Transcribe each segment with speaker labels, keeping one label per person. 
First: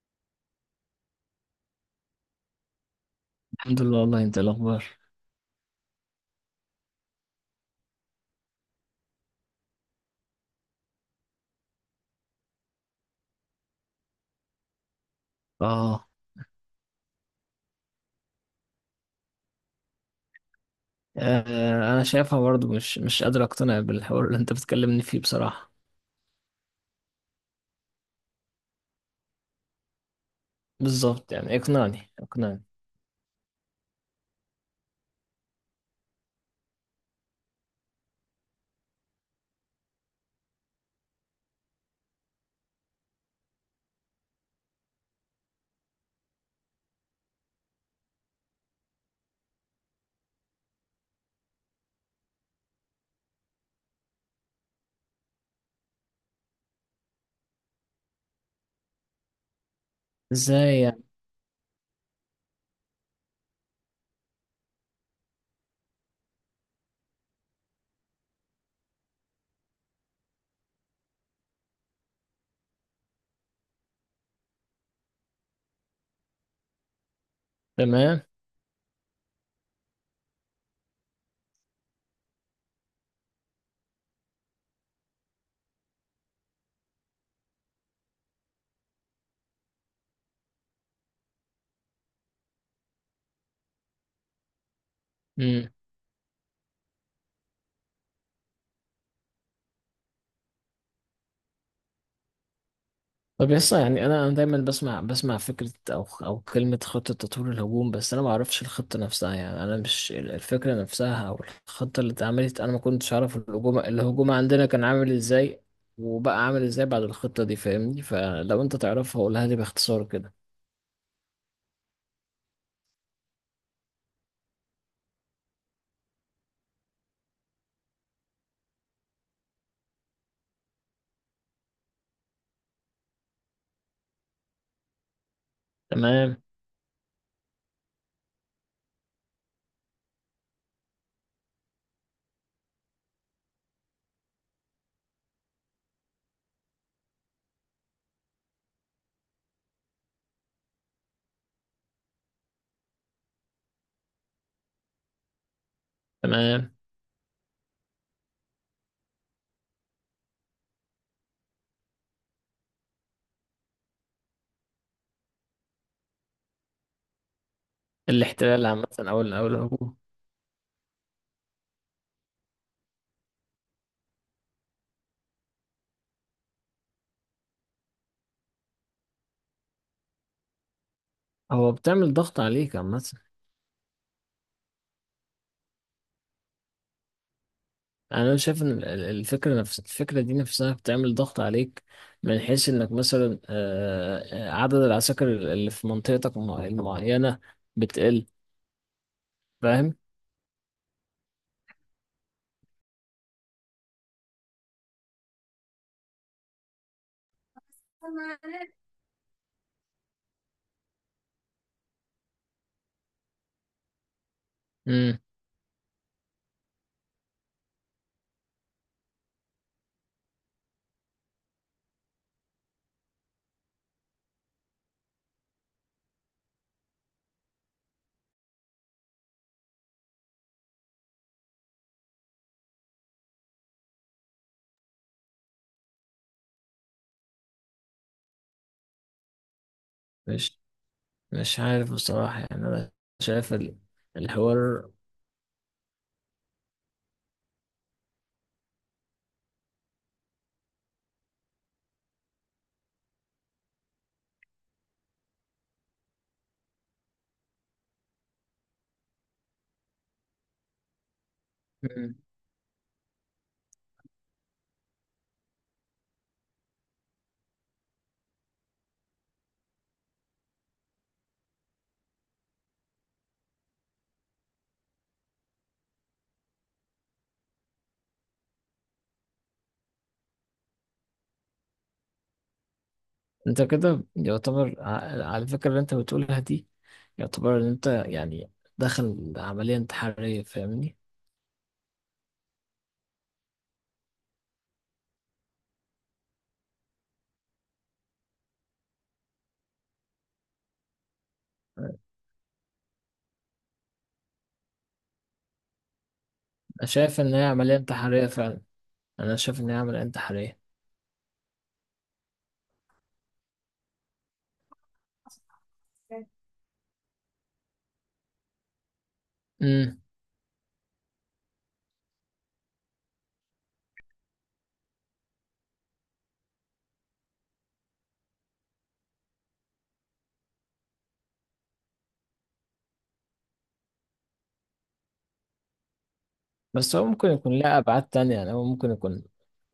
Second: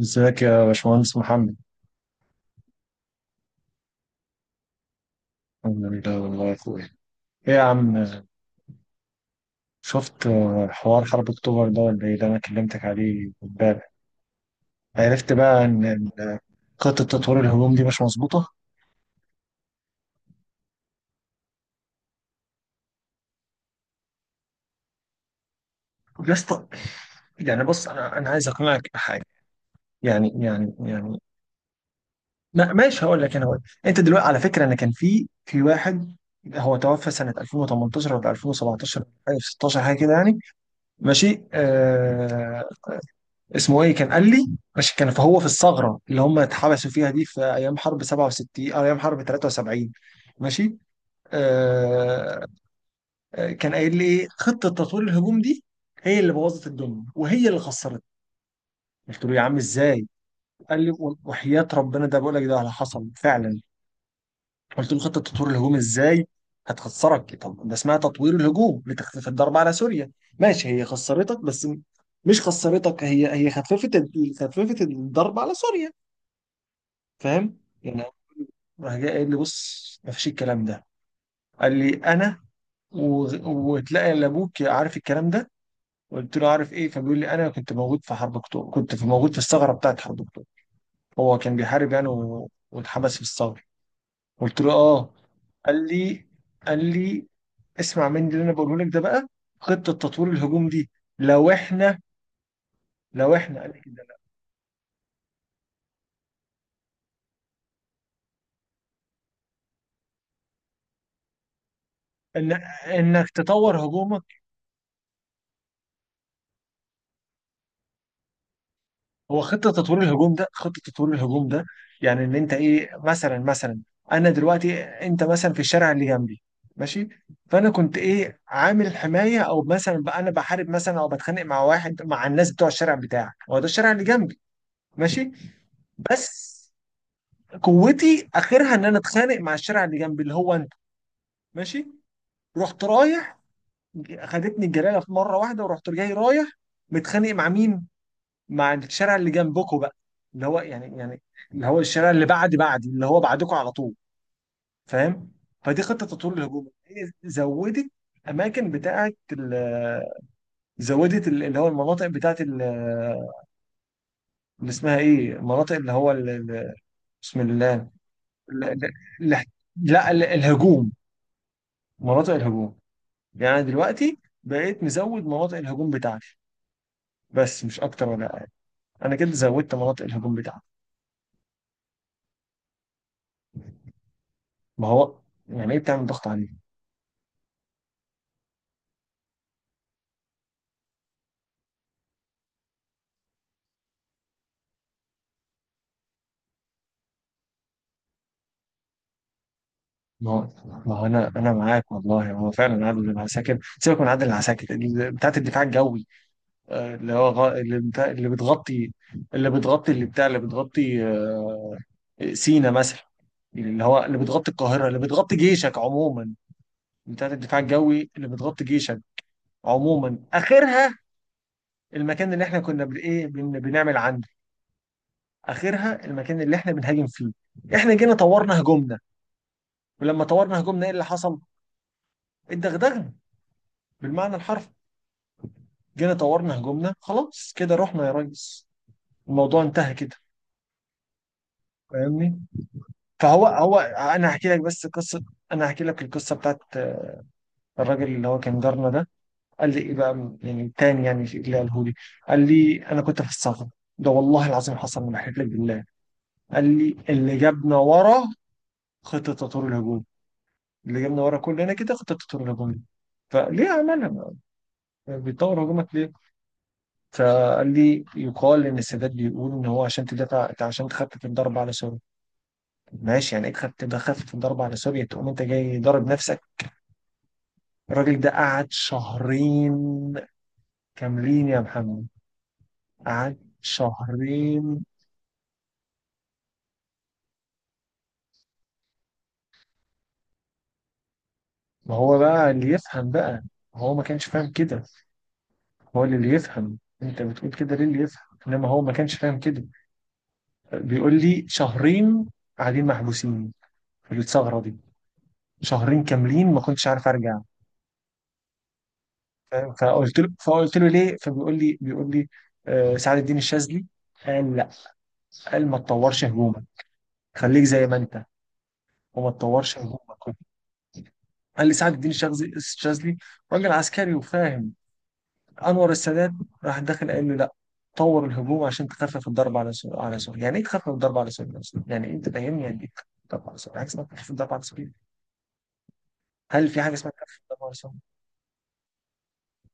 Speaker 1: ازيك يا باشمهندس محمد.
Speaker 2: الحمد لله، والله انت إيه الاخبار؟
Speaker 1: الحمد لله والله يا اخويا. ايه يا عم، شفت حوار حرب اكتوبر ده ولا ايه ده؟ انا كلمتك عليه امبارح. عرفت بقى ان
Speaker 2: اه.
Speaker 1: خطه تطوير الهجوم دي مش مظبوطه.
Speaker 2: آه، انا شايفها برضو مش قادر اقتنع بالحوار اللي انت بتكلمني فيه بصراحة.
Speaker 1: يا اسطى، يعني بص، انا عايز اقنعك بحاجه يعني يعني.
Speaker 2: بالظبط، يعني اقنعني اقنعني.
Speaker 1: ما ماشي، هقول لك، انا هقول. انت دلوقتي على فكره، انا كان في واحد، هو توفى سنه 2018 ولا 2017 حاجه 16 حاجه كده يعني، ماشي آه، اسمه ايه كان قال لي، عشان كان فهو في الثغره اللي هم اتحبسوا فيها دي في ايام حرب 67 او ايام حرب 73. ماشي آه. كان قايل لي ايه خطه تطوير الهجوم دي، هي اللي بوظت الدنيا وهي اللي خسرت. قلت له يا عم ازاي،
Speaker 2: ازاي
Speaker 1: قال لي
Speaker 2: يعني؟
Speaker 1: وحياة ربنا ده، بقول لك ده اللي حصل فعلا. قلت له خطه تطوير الهجوم ازاي هتخسرك؟ طب ده اسمها تطوير الهجوم لتخفيف الضرب على سوريا. ماشي، هي خسرتك بس مش خسرتك، هي خففت خففت الضرب على سوريا. فاهم يعني.
Speaker 2: تمام.
Speaker 1: راح جاي قايل لي بص، ما فيش الكلام ده. قال لي انا و... وتلاقي إلا ابوك عارف الكلام ده. قلت له عارف ايه، فبيقول لي انا كنت موجود في حرب اكتوبر، كنت في موجود في الثغره بتاعت حرب اكتوبر، هو كان بيحارب يعني واتحبس في الثغره. قلت له اه.
Speaker 2: امم.
Speaker 1: قال لي قال لي اسمع مني اللي انا بقوله لك ده بقى. خطه تطوير الهجوم دي لو احنا، لو
Speaker 2: طب
Speaker 1: احنا قال لي
Speaker 2: يسا،
Speaker 1: كده،
Speaker 2: يعني انا دايما بسمع فكرة او كلمة خطة تطوير الهجوم، بس انا ما اعرفش الخطة نفسها. يعني انا مش الفكرة نفسها او الخطة اللي
Speaker 1: إن...
Speaker 2: اتعملت، انا ما كنتش
Speaker 1: انك
Speaker 2: اعرف
Speaker 1: تطور
Speaker 2: الهجوم
Speaker 1: هجومك.
Speaker 2: عندنا كان عامل ازاي، وبقى عامل ازاي بعد الخطة دي. فاهمني؟ فلو انت تعرفها
Speaker 1: هو
Speaker 2: قولها لي
Speaker 1: خطة تطوير
Speaker 2: باختصار
Speaker 1: الهجوم
Speaker 2: كده.
Speaker 1: ده، خطة تطوير الهجوم ده يعني ان انت ايه، مثلا مثلا، انا دلوقتي انت مثلا في الشارع اللي جنبي، ماشي، فانا كنت ايه عامل حماية، او مثلا بقى انا بحارب مثلا او بتخانق مع واحد، مع الناس بتوع الشارع بتاعك، هو ده الشارع اللي جنبي. ماشي،
Speaker 2: تمام.
Speaker 1: بس قوتي اخرها ان انا اتخانق مع الشارع اللي جنبي اللي هو انت. ماشي، رحت رايح، خدتني الجلاله في مره واحده ورحت جاي رايح، متخانق مع مين؟ مع الشارع اللي جنبكم بقى، اللي هو يعني يعني، اللي هو الشارع اللي بعد بعدي اللي هو بعدكم على طول، فاهم. فدي خطه تطوير الهجوم،
Speaker 2: تمام.
Speaker 1: هي زودت اماكن بتاعه زودت اللي هو المناطق بتاعه اللي اسمها ايه، المناطق اللي هو ال- بسم الله، ال-
Speaker 2: الاحتلال
Speaker 1: ال-
Speaker 2: عامة، أو
Speaker 1: ال-
Speaker 2: أو الهجوم.
Speaker 1: لا، الهجوم، مناطق الهجوم. يعني دلوقتي بقيت مزود مناطق الهجوم بتاعتي، بس مش اكتر ولا اقل. انا كده زودت مناطق الهجوم بتاعتي.
Speaker 2: هو بتعمل ضغط عليك عامة؟
Speaker 1: ما هو، يعني ايه بتعمل ضغط عليه؟
Speaker 2: أنا شايف إن الفكرة، نفس الفكرة دي نفسها، بتعمل ضغط عليك، من حيث إنك مثلا عدد العساكر اللي في منطقتك المعينة بتقل. فاهم؟
Speaker 1: ما هو، ما هو انا معاك والله، هو فعلا عادل العساكر، سيبك من عادل العساكر، بتاعت الدفاع الجوي، اللي هو اللي بتغطي، اللي بتغطي اللي بتاع اللي بتغطي، سينا مثلا، اللي هو اللي بتغطي القاهره، اللي
Speaker 2: مم.
Speaker 1: بتغطي جيشك عموما، بتاعت الدفاع الجوي اللي بتغطي جيشك عموما، اخرها المكان اللي احنا كنا ايه بنعمل عنده، اخرها المكان اللي احنا بنهاجم فيه. احنا جينا طورنا هجومنا، ولما طورنا هجومنا ايه اللي حصل؟ اتدغدغنا، بالمعنى الحرفي. جينا طورنا هجومنا، خلاص كده رحنا يا ريس، الموضوع انتهى كده،
Speaker 2: مش مش عارف بصراحة،
Speaker 1: فاهمني.
Speaker 2: يعني أنا
Speaker 1: فهو
Speaker 2: شايف
Speaker 1: هو انا هحكي لك بس
Speaker 2: الحوار.
Speaker 1: قصه، انا هحكي لك القصه بتاعت الراجل اللي هو كان جارنا ده. قال لي ايه بقى يعني تاني يعني اللي قاله لي، قال لي انا كنت في الصف ده، والله العظيم حصل، ما بحلف لك بالله. قال لي اللي جابنا ورا خطه تطور الهجوم، اللي جابنا ورا كلنا كده
Speaker 2: مم.
Speaker 1: خطه تطور الهجوم دي، فليه عملها؟ بيطور هجومك ليه؟ فقال لي يقال ان السادات بيقول ان هو عشان تدافع، عشان تخفف الضرب على، ماشي يعني، اكسب تبقى، خفف الضرب على سوريا تقوم انت جاي ضارب نفسك. الراجل ده قعد شهرين كاملين يا محمد، قعد
Speaker 2: أنت كده يعتبر
Speaker 1: شهرين.
Speaker 2: على الفكرة اللي أنت بتقولها دي، يعتبر إن أنت يعني داخل عملية انتحارية. فاهمني؟
Speaker 1: ما هو بقى اللي يفهم بقى، هو ما كانش فاهم كده. هو اللي يفهم، انت بتقول كده ليه؟ اللي يفهم، انما هو ما كانش فاهم كده. بيقول لي شهرين قاعدين محبوسين في الثغره دي، شهرين كاملين ما كنتش عارف
Speaker 2: شايف إن
Speaker 1: ارجع،
Speaker 2: هي عملية انتحارية فعلا. أنا شايف إن
Speaker 1: فاهم؟
Speaker 2: هي عملية
Speaker 1: فقلت له
Speaker 2: انتحارية.
Speaker 1: فقلت له ليه؟ فبيقول لي، بيقول لي سعد الدين الشاذلي قال لا، قال ما تطورش هجوم، خليك زي ما انت وما تطورش
Speaker 2: امم.
Speaker 1: هجومك. قال لي سعد الدين الشاذلي راجل عسكري وفاهم. انور السادات راح داخل قال له لا، طور الهجوم عشان تخفف الضرب على سوريا، على سوريا. يعني ايه تخفف الضرب على سوريا أصلاً؟ يعني إيه انت، فاهمني؟ يعني ايه تخفف الضرب على سوريا، حاجه اسمها تخفف الضرب على سوريا؟ هل في حاجه
Speaker 2: بس هو
Speaker 1: اسمها
Speaker 2: ممكن
Speaker 1: تخفف
Speaker 2: يكون
Speaker 1: الضرب على
Speaker 2: لها
Speaker 1: سوريا؟
Speaker 2: أبعاد تانية، يعني هو ممكن يكون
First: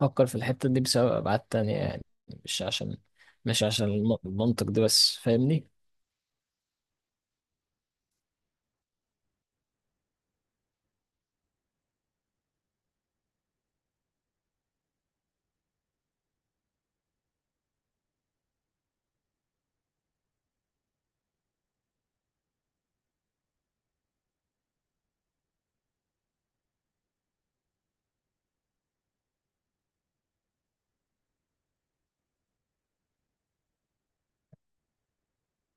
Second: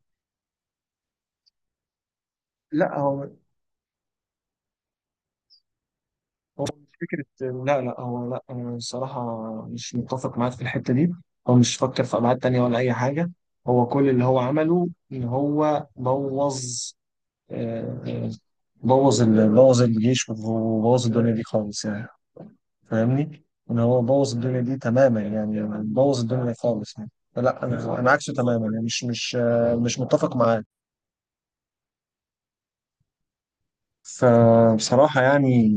Speaker 2: فكر في الحتة دي بسبب أبعاد تانية، يعني مش عشان،
Speaker 1: لا هو،
Speaker 2: مش عشان المنطق ده بس. فاهمني؟
Speaker 1: هو مش فكره، لا لا هو لا انا الصراحه مش متفق معاك في الحته دي. هو مش فكر في ابعاد تانيه ولا اي حاجه، هو كل اللي هو عمله ان هو بوظ، آه، بوظ بوظ الجيش وبوظ الدنيا دي خالص يعني، فاهمني. ان هو بوظ الدنيا دي تماما يعني، بوظ الدنيا خالص يعني، فلا انا عكسه تماما يعني، مش متفق معاه. فبصراحة يعني،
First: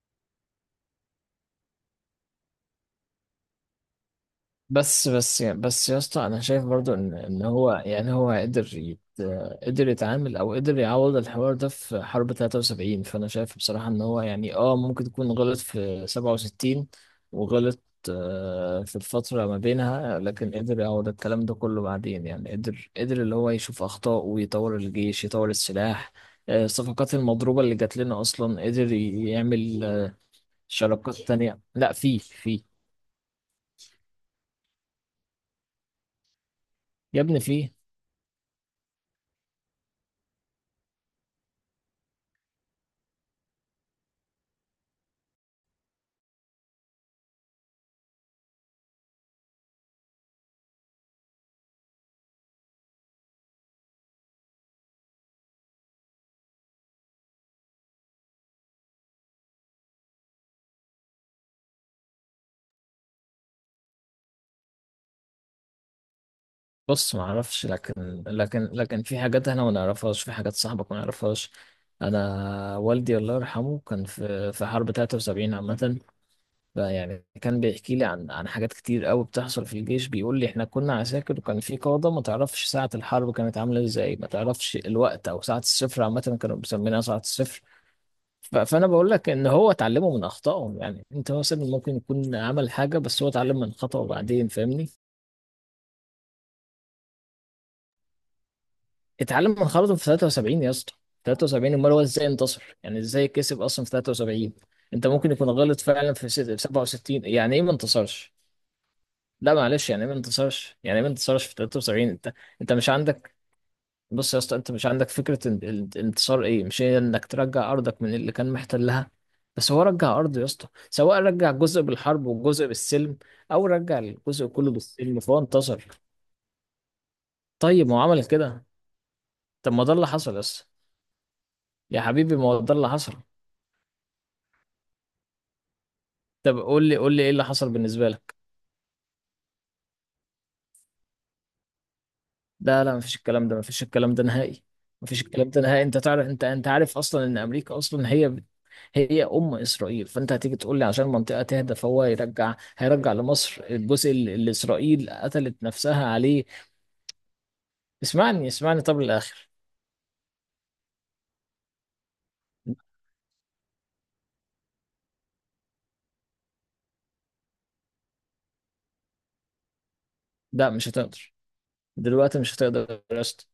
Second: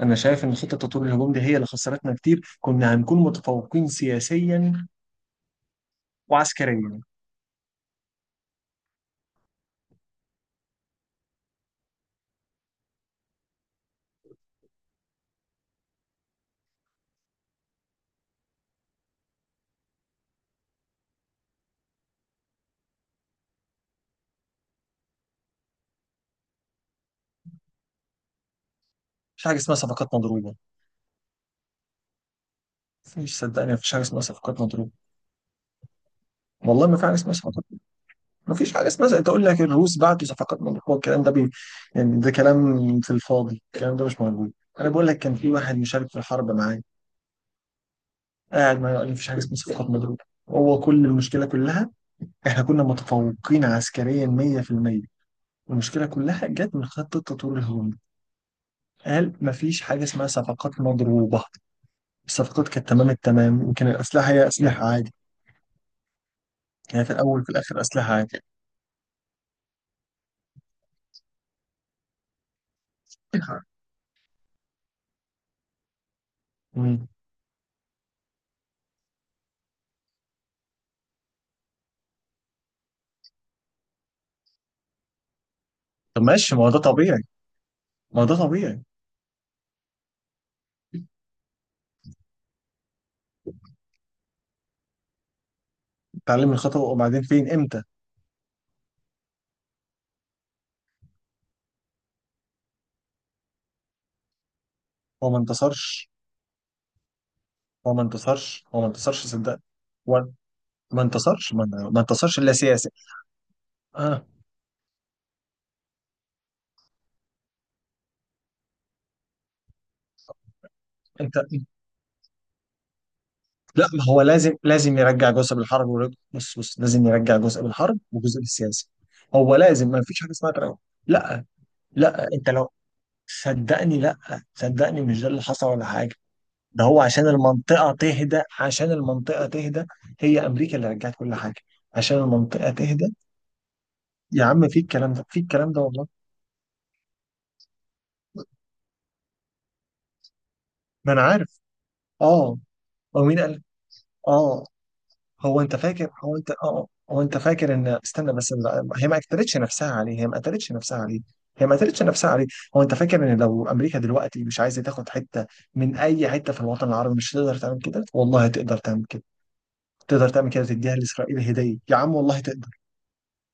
Speaker 1: أنا شايف إن خطة تطوير الهجوم دي هي اللي خسرتنا كتير، كنا هنكون متفوقين سياسيا
Speaker 2: بس يا اسطى، انا شايف برضو
Speaker 1: وعسكريا.
Speaker 2: ان هو، يعني هو قدر قدر يتعامل او قدر يعوض الحوار ده في حرب 73. فانا شايف بصراحة ان هو يعني ممكن يكون غلط في 67، وغلط في الفترة ما بينها، لكن قدر يعوض الكلام ده كله بعدين. يعني قدر، اللي هو يشوف اخطاء ويطور الجيش، يطور السلاح، الصفقات المضروبة اللي جات لنا اصلا، قدر
Speaker 1: مفيش حاجة اسمها
Speaker 2: يعمل
Speaker 1: صفقات مضروبة.
Speaker 2: شراكات تانية. لا، في. في،
Speaker 1: مفيش صدقني، مفيش حاجة اسمها صفقات مضروبة، والله ما في حاجة
Speaker 2: يا
Speaker 1: اسمها
Speaker 2: ابني،
Speaker 1: صفقات.
Speaker 2: في.
Speaker 1: ما فيش حاجه اسمها زي انت تقول لك الروس بعتوا صفقات، من هو الكلام ده بي، يعني ده كلام في الفاضي، الكلام ده مش موجود. انا بقول لك كان في واحد مشارك في الحرب معايا، قاعد معايا قال مفيش حاجه اسمها صفقات مضروبه، هو كل المشكله كلها، احنا كنا متفوقين عسكريا 100%، المشكله كلها جت من خط التطوير الهجومي. قال مفيش حاجه اسمها صفقات مضروبه، الصفقات كانت تمام التمام، وكان الاسلحه هي اسلحه عادي، يعني في
Speaker 2: بص، ما
Speaker 1: الاول وفي
Speaker 2: اعرفش،
Speaker 1: الاخر اسلحه
Speaker 2: لكن
Speaker 1: عادي.
Speaker 2: في حاجات احنا ما نعرفهاش، في حاجات صاحبك ما يعرفهاش. انا والدي الله يرحمه كان في حرب 73 عامه.
Speaker 1: مم.
Speaker 2: فيعني كان بيحكي لي عن حاجات كتير قوي بتحصل في الجيش. بيقول لي احنا كنا عساكر، وكان في قاده ما تعرفش ساعه الحرب كانت عامله ازاي، ما تعرفش الوقت او ساعه الصفر،
Speaker 1: طب
Speaker 2: عامه
Speaker 1: ماشي،
Speaker 2: كانوا
Speaker 1: ما هو ده
Speaker 2: مسمينها ساعه
Speaker 1: طبيعي.
Speaker 2: الصفر.
Speaker 1: ما هو ده طبيعي
Speaker 2: فانا بقول لك ان هو اتعلمه من اخطائه. يعني انت مثلا ممكن يكون عمل حاجه، بس هو اتعلم من خطأه بعدين. فاهمني؟
Speaker 1: اتعلم الخطأ وبعدين، فين، امتى؟
Speaker 2: اتعلم من خرطه في 73 يا اسطى. 73، امال هو ازاي انتصر؟ يعني ازاي كسب اصلا في 73؟ انت
Speaker 1: هو
Speaker 2: ممكن
Speaker 1: ما
Speaker 2: يكون غلط
Speaker 1: انتصرش،
Speaker 2: فعلا في في 67، يعني ايه ما
Speaker 1: هو ما
Speaker 2: انتصرش؟
Speaker 1: انتصرش هو ما انتصرش
Speaker 2: لا
Speaker 1: صدقني.
Speaker 2: معلش، يعني ايه ما
Speaker 1: هو
Speaker 2: انتصرش؟ يعني
Speaker 1: ما
Speaker 2: ايه ما انتصرش
Speaker 1: انتصرش
Speaker 2: في
Speaker 1: ما
Speaker 2: 73 انت؟
Speaker 1: انتصرش الا
Speaker 2: انت مش
Speaker 1: سياسي.
Speaker 2: عندك.
Speaker 1: اه.
Speaker 2: بص يا اسطى، انت مش عندك فكره الانتصار ايه. مش هي انك ترجع ارضك من اللي كان محتلها؟ بس هو رجع ارضه يا اسطى، سواء
Speaker 1: انت،
Speaker 2: رجع جزء بالحرب وجزء بالسلم، او
Speaker 1: لا
Speaker 2: رجع
Speaker 1: ما هو
Speaker 2: الجزء
Speaker 1: لازم،
Speaker 2: كله
Speaker 1: لازم
Speaker 2: بالسلم،
Speaker 1: يرجع
Speaker 2: فهو
Speaker 1: جزء بالحرب
Speaker 2: انتصر.
Speaker 1: ورج- بص بص لازم يرجع جزء
Speaker 2: طيب، ما
Speaker 1: بالحرب
Speaker 2: هو عمل
Speaker 1: وجزء
Speaker 2: كده.
Speaker 1: بالسياسي. هو
Speaker 2: طب ما
Speaker 1: لازم،
Speaker 2: ده
Speaker 1: ما
Speaker 2: اللي
Speaker 1: فيش حاجه
Speaker 2: حصل يا
Speaker 1: اسمها
Speaker 2: اسطى.
Speaker 1: تراجع. لا
Speaker 2: يا
Speaker 1: لا،
Speaker 2: حبيبي، ما
Speaker 1: انت
Speaker 2: هو
Speaker 1: لو،
Speaker 2: ده اللي حصل.
Speaker 1: صدقني لا، صدقني مش ده اللي حصل ولا حاجه.
Speaker 2: طب
Speaker 1: ده
Speaker 2: قول لي،
Speaker 1: هو
Speaker 2: قول لي
Speaker 1: عشان
Speaker 2: ايه اللي حصل
Speaker 1: المنطقه
Speaker 2: بالنسبه لك.
Speaker 1: تهدى، عشان المنطقه تهدى، هي امريكا اللي رجعت كل حاجه عشان المنطقه
Speaker 2: لا، لا،
Speaker 1: تهدى.
Speaker 2: مفيش الكلام ده، مفيش الكلام ده
Speaker 1: يا
Speaker 2: نهائي.
Speaker 1: عم في الكلام
Speaker 2: مفيش
Speaker 1: ده، في
Speaker 2: الكلام ده
Speaker 1: الكلام ده
Speaker 2: نهائي. انت
Speaker 1: والله.
Speaker 2: تعرف، انت عارف اصلا ان امريكا اصلا هي هي ام اسرائيل، فانت هتيجي تقول لي عشان
Speaker 1: ما انا
Speaker 2: المنطقه
Speaker 1: عارف،
Speaker 2: تهدى فهو يرجع،
Speaker 1: اه،
Speaker 2: هيرجع
Speaker 1: هو مين قال،
Speaker 2: لمصر الجزء اللي
Speaker 1: اه،
Speaker 2: اسرائيل
Speaker 1: هو
Speaker 2: قتلت
Speaker 1: انت
Speaker 2: نفسها
Speaker 1: فاكر، هو
Speaker 2: عليه؟
Speaker 1: انت اه، هو انت فاكر ان، استنى
Speaker 2: اسمعني،
Speaker 1: بس،
Speaker 2: اسمعني، طب
Speaker 1: هي ما
Speaker 2: للاخر.
Speaker 1: قتلتش نفسها عليه، هي ما قتلتش نفسها عليه هي ما قتلتش نفسها عليه. هو انت فاكر ان لو امريكا دلوقتي مش عايزه تاخد حته من اي حته في الوطن العربي مش تقدر تعمل كده؟ والله تقدر تعمل كده، تقدر تعمل كده
Speaker 2: لا، مش
Speaker 1: تديها
Speaker 2: هتقدر،
Speaker 1: لاسرائيل هديه يا عم
Speaker 2: دلوقتي
Speaker 1: والله
Speaker 2: مش
Speaker 1: تقدر.
Speaker 2: هتقدر يا اسطى.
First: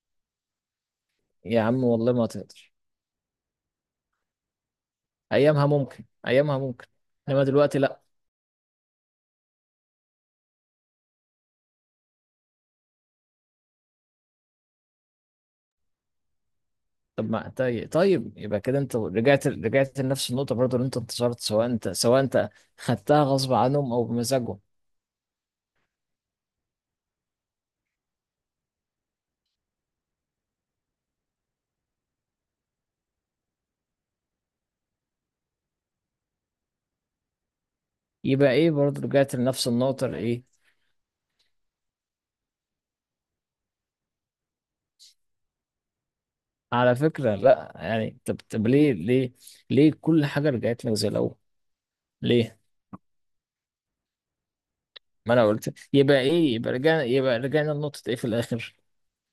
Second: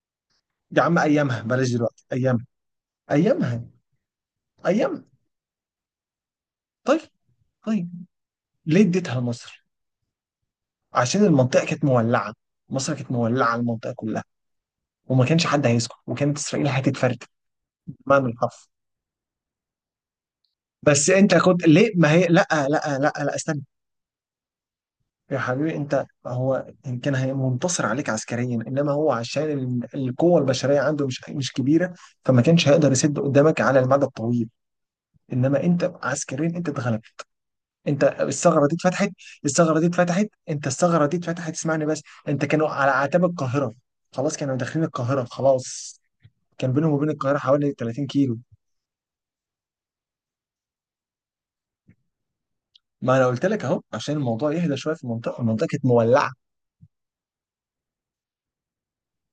Speaker 1: يا عم ايامها،
Speaker 2: يا
Speaker 1: بلاش
Speaker 2: عم،
Speaker 1: دلوقتي،
Speaker 2: والله ما
Speaker 1: ايامها
Speaker 2: هتقدر.
Speaker 1: ايامها ايامها.
Speaker 2: ايامها ممكن، ايامها ممكن،
Speaker 1: طيب
Speaker 2: انما دلوقتي لا.
Speaker 1: طيب، ليه اديتها لمصر؟ عشان المنطقه كانت مولعه، مصر كانت مولعه، المنطقه كلها، وما كانش حد هيسكت، وكانت اسرائيل هتتفرد،
Speaker 2: طب، ما طيب،
Speaker 1: بمعنى
Speaker 2: طيب، يبقى
Speaker 1: الحرفي.
Speaker 2: كده انت رجعت، لنفس النقطة برضو اللي انت
Speaker 1: بس انت
Speaker 2: انتصرت.
Speaker 1: كنت ليه، ما
Speaker 2: سواء
Speaker 1: هي لا
Speaker 2: انت
Speaker 1: لا لا
Speaker 2: خدتها
Speaker 1: لا
Speaker 2: غصب
Speaker 1: استنى،
Speaker 2: عنهم او بمزاجهم.
Speaker 1: يا حبيبي انت هو ان كان منتصر عليك عسكريا، انما هو عشان القوه البشريه عنده مش كبيره، فما كانش هيقدر يسد قدامك على المدى الطويل، انما انت عسكريا انت اتغلبت، انت
Speaker 2: يبقى
Speaker 1: الثغره
Speaker 2: ايه؟
Speaker 1: دي
Speaker 2: برضو
Speaker 1: اتفتحت،
Speaker 2: رجعت لنفس
Speaker 1: الثغره دي
Speaker 2: النقطة
Speaker 1: اتفتحت
Speaker 2: ايه.
Speaker 1: انت الثغره دي اتفتحت اسمعني بس. انت كانوا على اعتاب القاهره، خلاص كانوا داخلين القاهره، خلاص كان بينهم
Speaker 2: على
Speaker 1: وبين
Speaker 2: فكرة
Speaker 1: القاهره حوالي
Speaker 2: لا،
Speaker 1: 30
Speaker 2: يعني طب،
Speaker 1: كيلو.
Speaker 2: طب، ليه كل حاجة رجعت لك زي الاول؟ ليه؟
Speaker 1: ما انا قلت لك اهو عشان الموضوع يهدى شويه في
Speaker 2: ما
Speaker 1: المنطقه،
Speaker 2: انا
Speaker 1: المنطقه
Speaker 2: قلت
Speaker 1: كانت
Speaker 2: يبقى
Speaker 1: مولعه.
Speaker 2: ايه، يبقى رجعنا، لنقطة ايه في الاخر؟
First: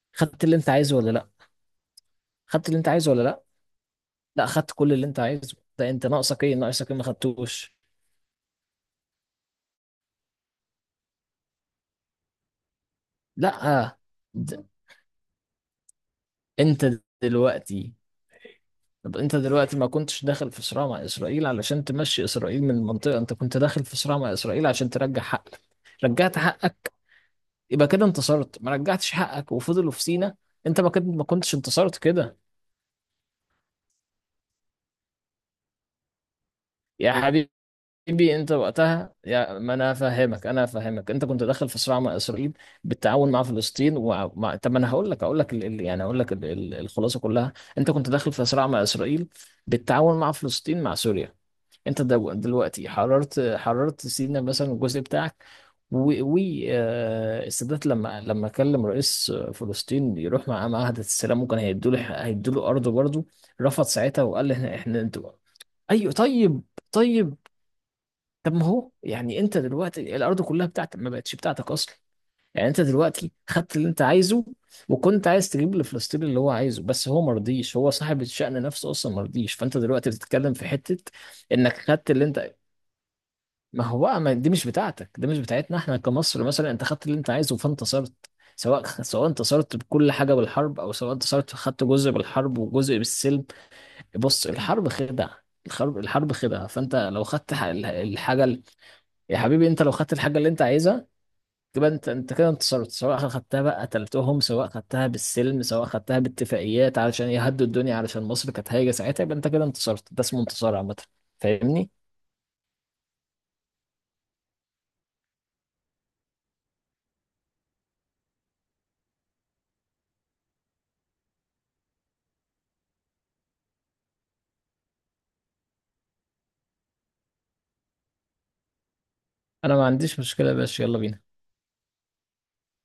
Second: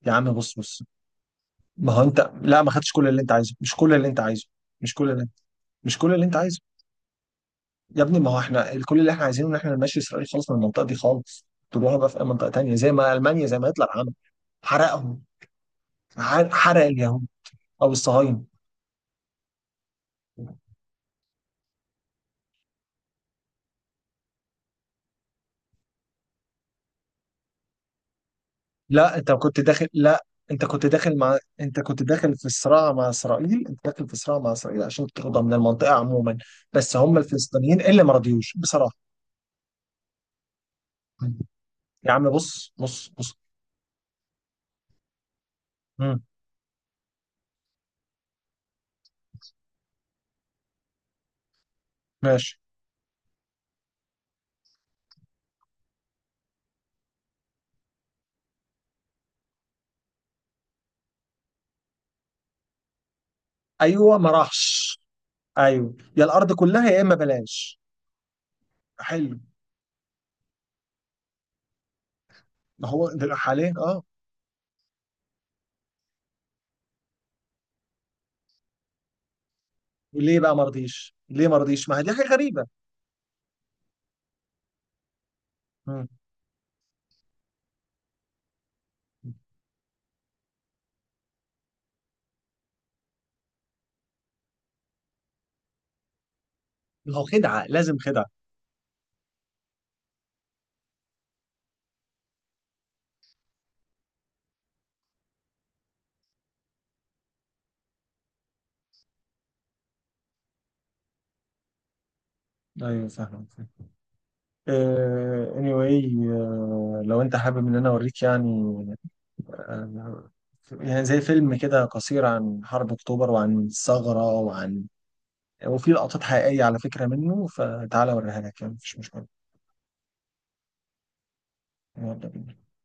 Speaker 1: يا عم
Speaker 2: خدت اللي
Speaker 1: بص
Speaker 2: انت
Speaker 1: بص
Speaker 2: عايزه ولا لا؟
Speaker 1: ما هو انت، لا
Speaker 2: خدت
Speaker 1: ما
Speaker 2: اللي انت
Speaker 1: خدتش كل
Speaker 2: عايزه
Speaker 1: اللي
Speaker 2: ولا
Speaker 1: انت
Speaker 2: لا؟
Speaker 1: عايزه، مش كل اللي انت
Speaker 2: لا،
Speaker 1: عايزه،
Speaker 2: خدت
Speaker 1: مش
Speaker 2: كل اللي
Speaker 1: كل
Speaker 2: انت
Speaker 1: اللي
Speaker 2: عايزه. ده
Speaker 1: مش
Speaker 2: انت
Speaker 1: كل اللي انت
Speaker 2: ناقصك ايه؟
Speaker 1: عايزه.
Speaker 2: ناقصك ايه ما خدتوش؟
Speaker 1: يا ابني، ما هو احنا كل اللي احنا عايزينه ان احنا نمشي اسرائيل خالص من المنطقه دي خالص، تروحوا بقى في اي منطقه تانيه زي ما المانيا،
Speaker 2: لا،
Speaker 1: زي ما هتلر عمل،
Speaker 2: د-
Speaker 1: حرقهم، حرق
Speaker 2: انت
Speaker 1: اليهود او
Speaker 2: دلوقتي.
Speaker 1: الصهاينه.
Speaker 2: طب انت دلوقتي ما كنتش داخل في صراع مع اسرائيل علشان تمشي اسرائيل من المنطقه، انت كنت داخل في صراع مع اسرائيل عشان ترجع حقك. رجعت حقك، يبقى كده انتصرت. ما رجعتش
Speaker 1: لا انت
Speaker 2: حقك
Speaker 1: كنت داخل،
Speaker 2: وفضلوا في
Speaker 1: لا
Speaker 2: سينا؟
Speaker 1: انت
Speaker 2: انت
Speaker 1: كنت
Speaker 2: ما كنت
Speaker 1: داخل
Speaker 2: ما
Speaker 1: مع
Speaker 2: كنتش
Speaker 1: انت
Speaker 2: انتصرت
Speaker 1: كنت داخل
Speaker 2: كده.
Speaker 1: في صراع مع اسرائيل، انت داخل في صراع مع اسرائيل عشان تاخدها من المنطقه عموما، بس
Speaker 2: يا
Speaker 1: هم
Speaker 2: حبيبي،
Speaker 1: الفلسطينيين اللي ما
Speaker 2: انت
Speaker 1: رضيوش بصراحه.
Speaker 2: وقتها يا ما انا فاهمك، انا فاهمك. انت كنت داخل في صراع
Speaker 1: يا
Speaker 2: مع
Speaker 1: عم
Speaker 2: اسرائيل
Speaker 1: بص بص
Speaker 2: بالتعاون
Speaker 1: بص
Speaker 2: مع فلسطين، طب ما انا هقول لك، هقول لك يعني هقول
Speaker 1: مم.
Speaker 2: لك الخلاصه كلها. انت كنت داخل في صراع مع اسرائيل بالتعاون مع فلسطين، مع سوريا. انت
Speaker 1: ماشي.
Speaker 2: دلوقتي حررت، سينا مثلا، الجزء بتاعك. والسادات لما كلم رئيس فلسطين يروح معاه معاهدة السلام، ممكن هيدوا له، هيدوا له أرضه برضه. رفض
Speaker 1: ايوه
Speaker 2: ساعتها
Speaker 1: ما
Speaker 2: وقال احنا،
Speaker 1: راحش،
Speaker 2: انتوا.
Speaker 1: ايوه،
Speaker 2: ايوه،
Speaker 1: يا الارض
Speaker 2: طيب.
Speaker 1: كلها يا اما
Speaker 2: طيب.
Speaker 1: بلاش.
Speaker 2: طب ما هو
Speaker 1: حلو،
Speaker 2: يعني انت دلوقتي الأرض كلها بتاعتك، ما بقتش بتاعتك أصلا. يعني انت
Speaker 1: ما هو
Speaker 2: دلوقتي
Speaker 1: ده حاليا
Speaker 2: خدت اللي انت
Speaker 1: اه.
Speaker 2: عايزه، وكنت عايز تجيب لفلسطين اللي هو عايزه، بس هو مرضيش، هو صاحب الشأن نفسه اصلا مرضيش. فانت دلوقتي
Speaker 1: ليه
Speaker 2: بتتكلم
Speaker 1: بقى ما
Speaker 2: في حتة
Speaker 1: رضيش؟ ليه ما
Speaker 2: انك
Speaker 1: رضيش؟ ما هي دي
Speaker 2: خدت اللي
Speaker 1: حاجه
Speaker 2: انت.
Speaker 1: غريبه.
Speaker 2: ما هو بقى، ما دي مش بتاعتك، دي مش بتاعتنا احنا
Speaker 1: مم.
Speaker 2: كمصر مثلا. انت خدت اللي انت عايزه فانتصرت. سواء انتصرت بكل حاجه بالحرب، او سواء انتصرت خدت جزء بالحرب وجزء بالسلم. بص، الحرب خدعه، الحرب خدعه. فانت
Speaker 1: ما هو
Speaker 2: لو خدت
Speaker 1: خدعه، لازم خدعه.
Speaker 2: الحاجه يا حبيبي، انت لو خدت الحاجه اللي انت عايزها، تبقى انت انت كده انتصرت، سواء خدتها بقى قتلتهم، سواء خدتها بالسلم، سواء خدتها باتفاقيات علشان يهدوا الدنيا، علشان مصر كانت هايجه ساعتها، يبقى انت كده انتصرت. ده اسمه انتصار عامه. فاهمني؟
Speaker 1: ايوه فاهم، فاهم. آه anyway، آه لو انت حابب ان انا اوريك يعني، آه، يعني زي فيلم كده قصير عن حرب اكتوبر وعن الثغره وعن، وفي لقطات حقيقيه على فكره منه، فتعالى اوريها لك يعني، مفيش مشكله.
Speaker 2: انا ما عنديش مشكله يا باشا، يلا بينا.
Speaker 1: يلا بينا.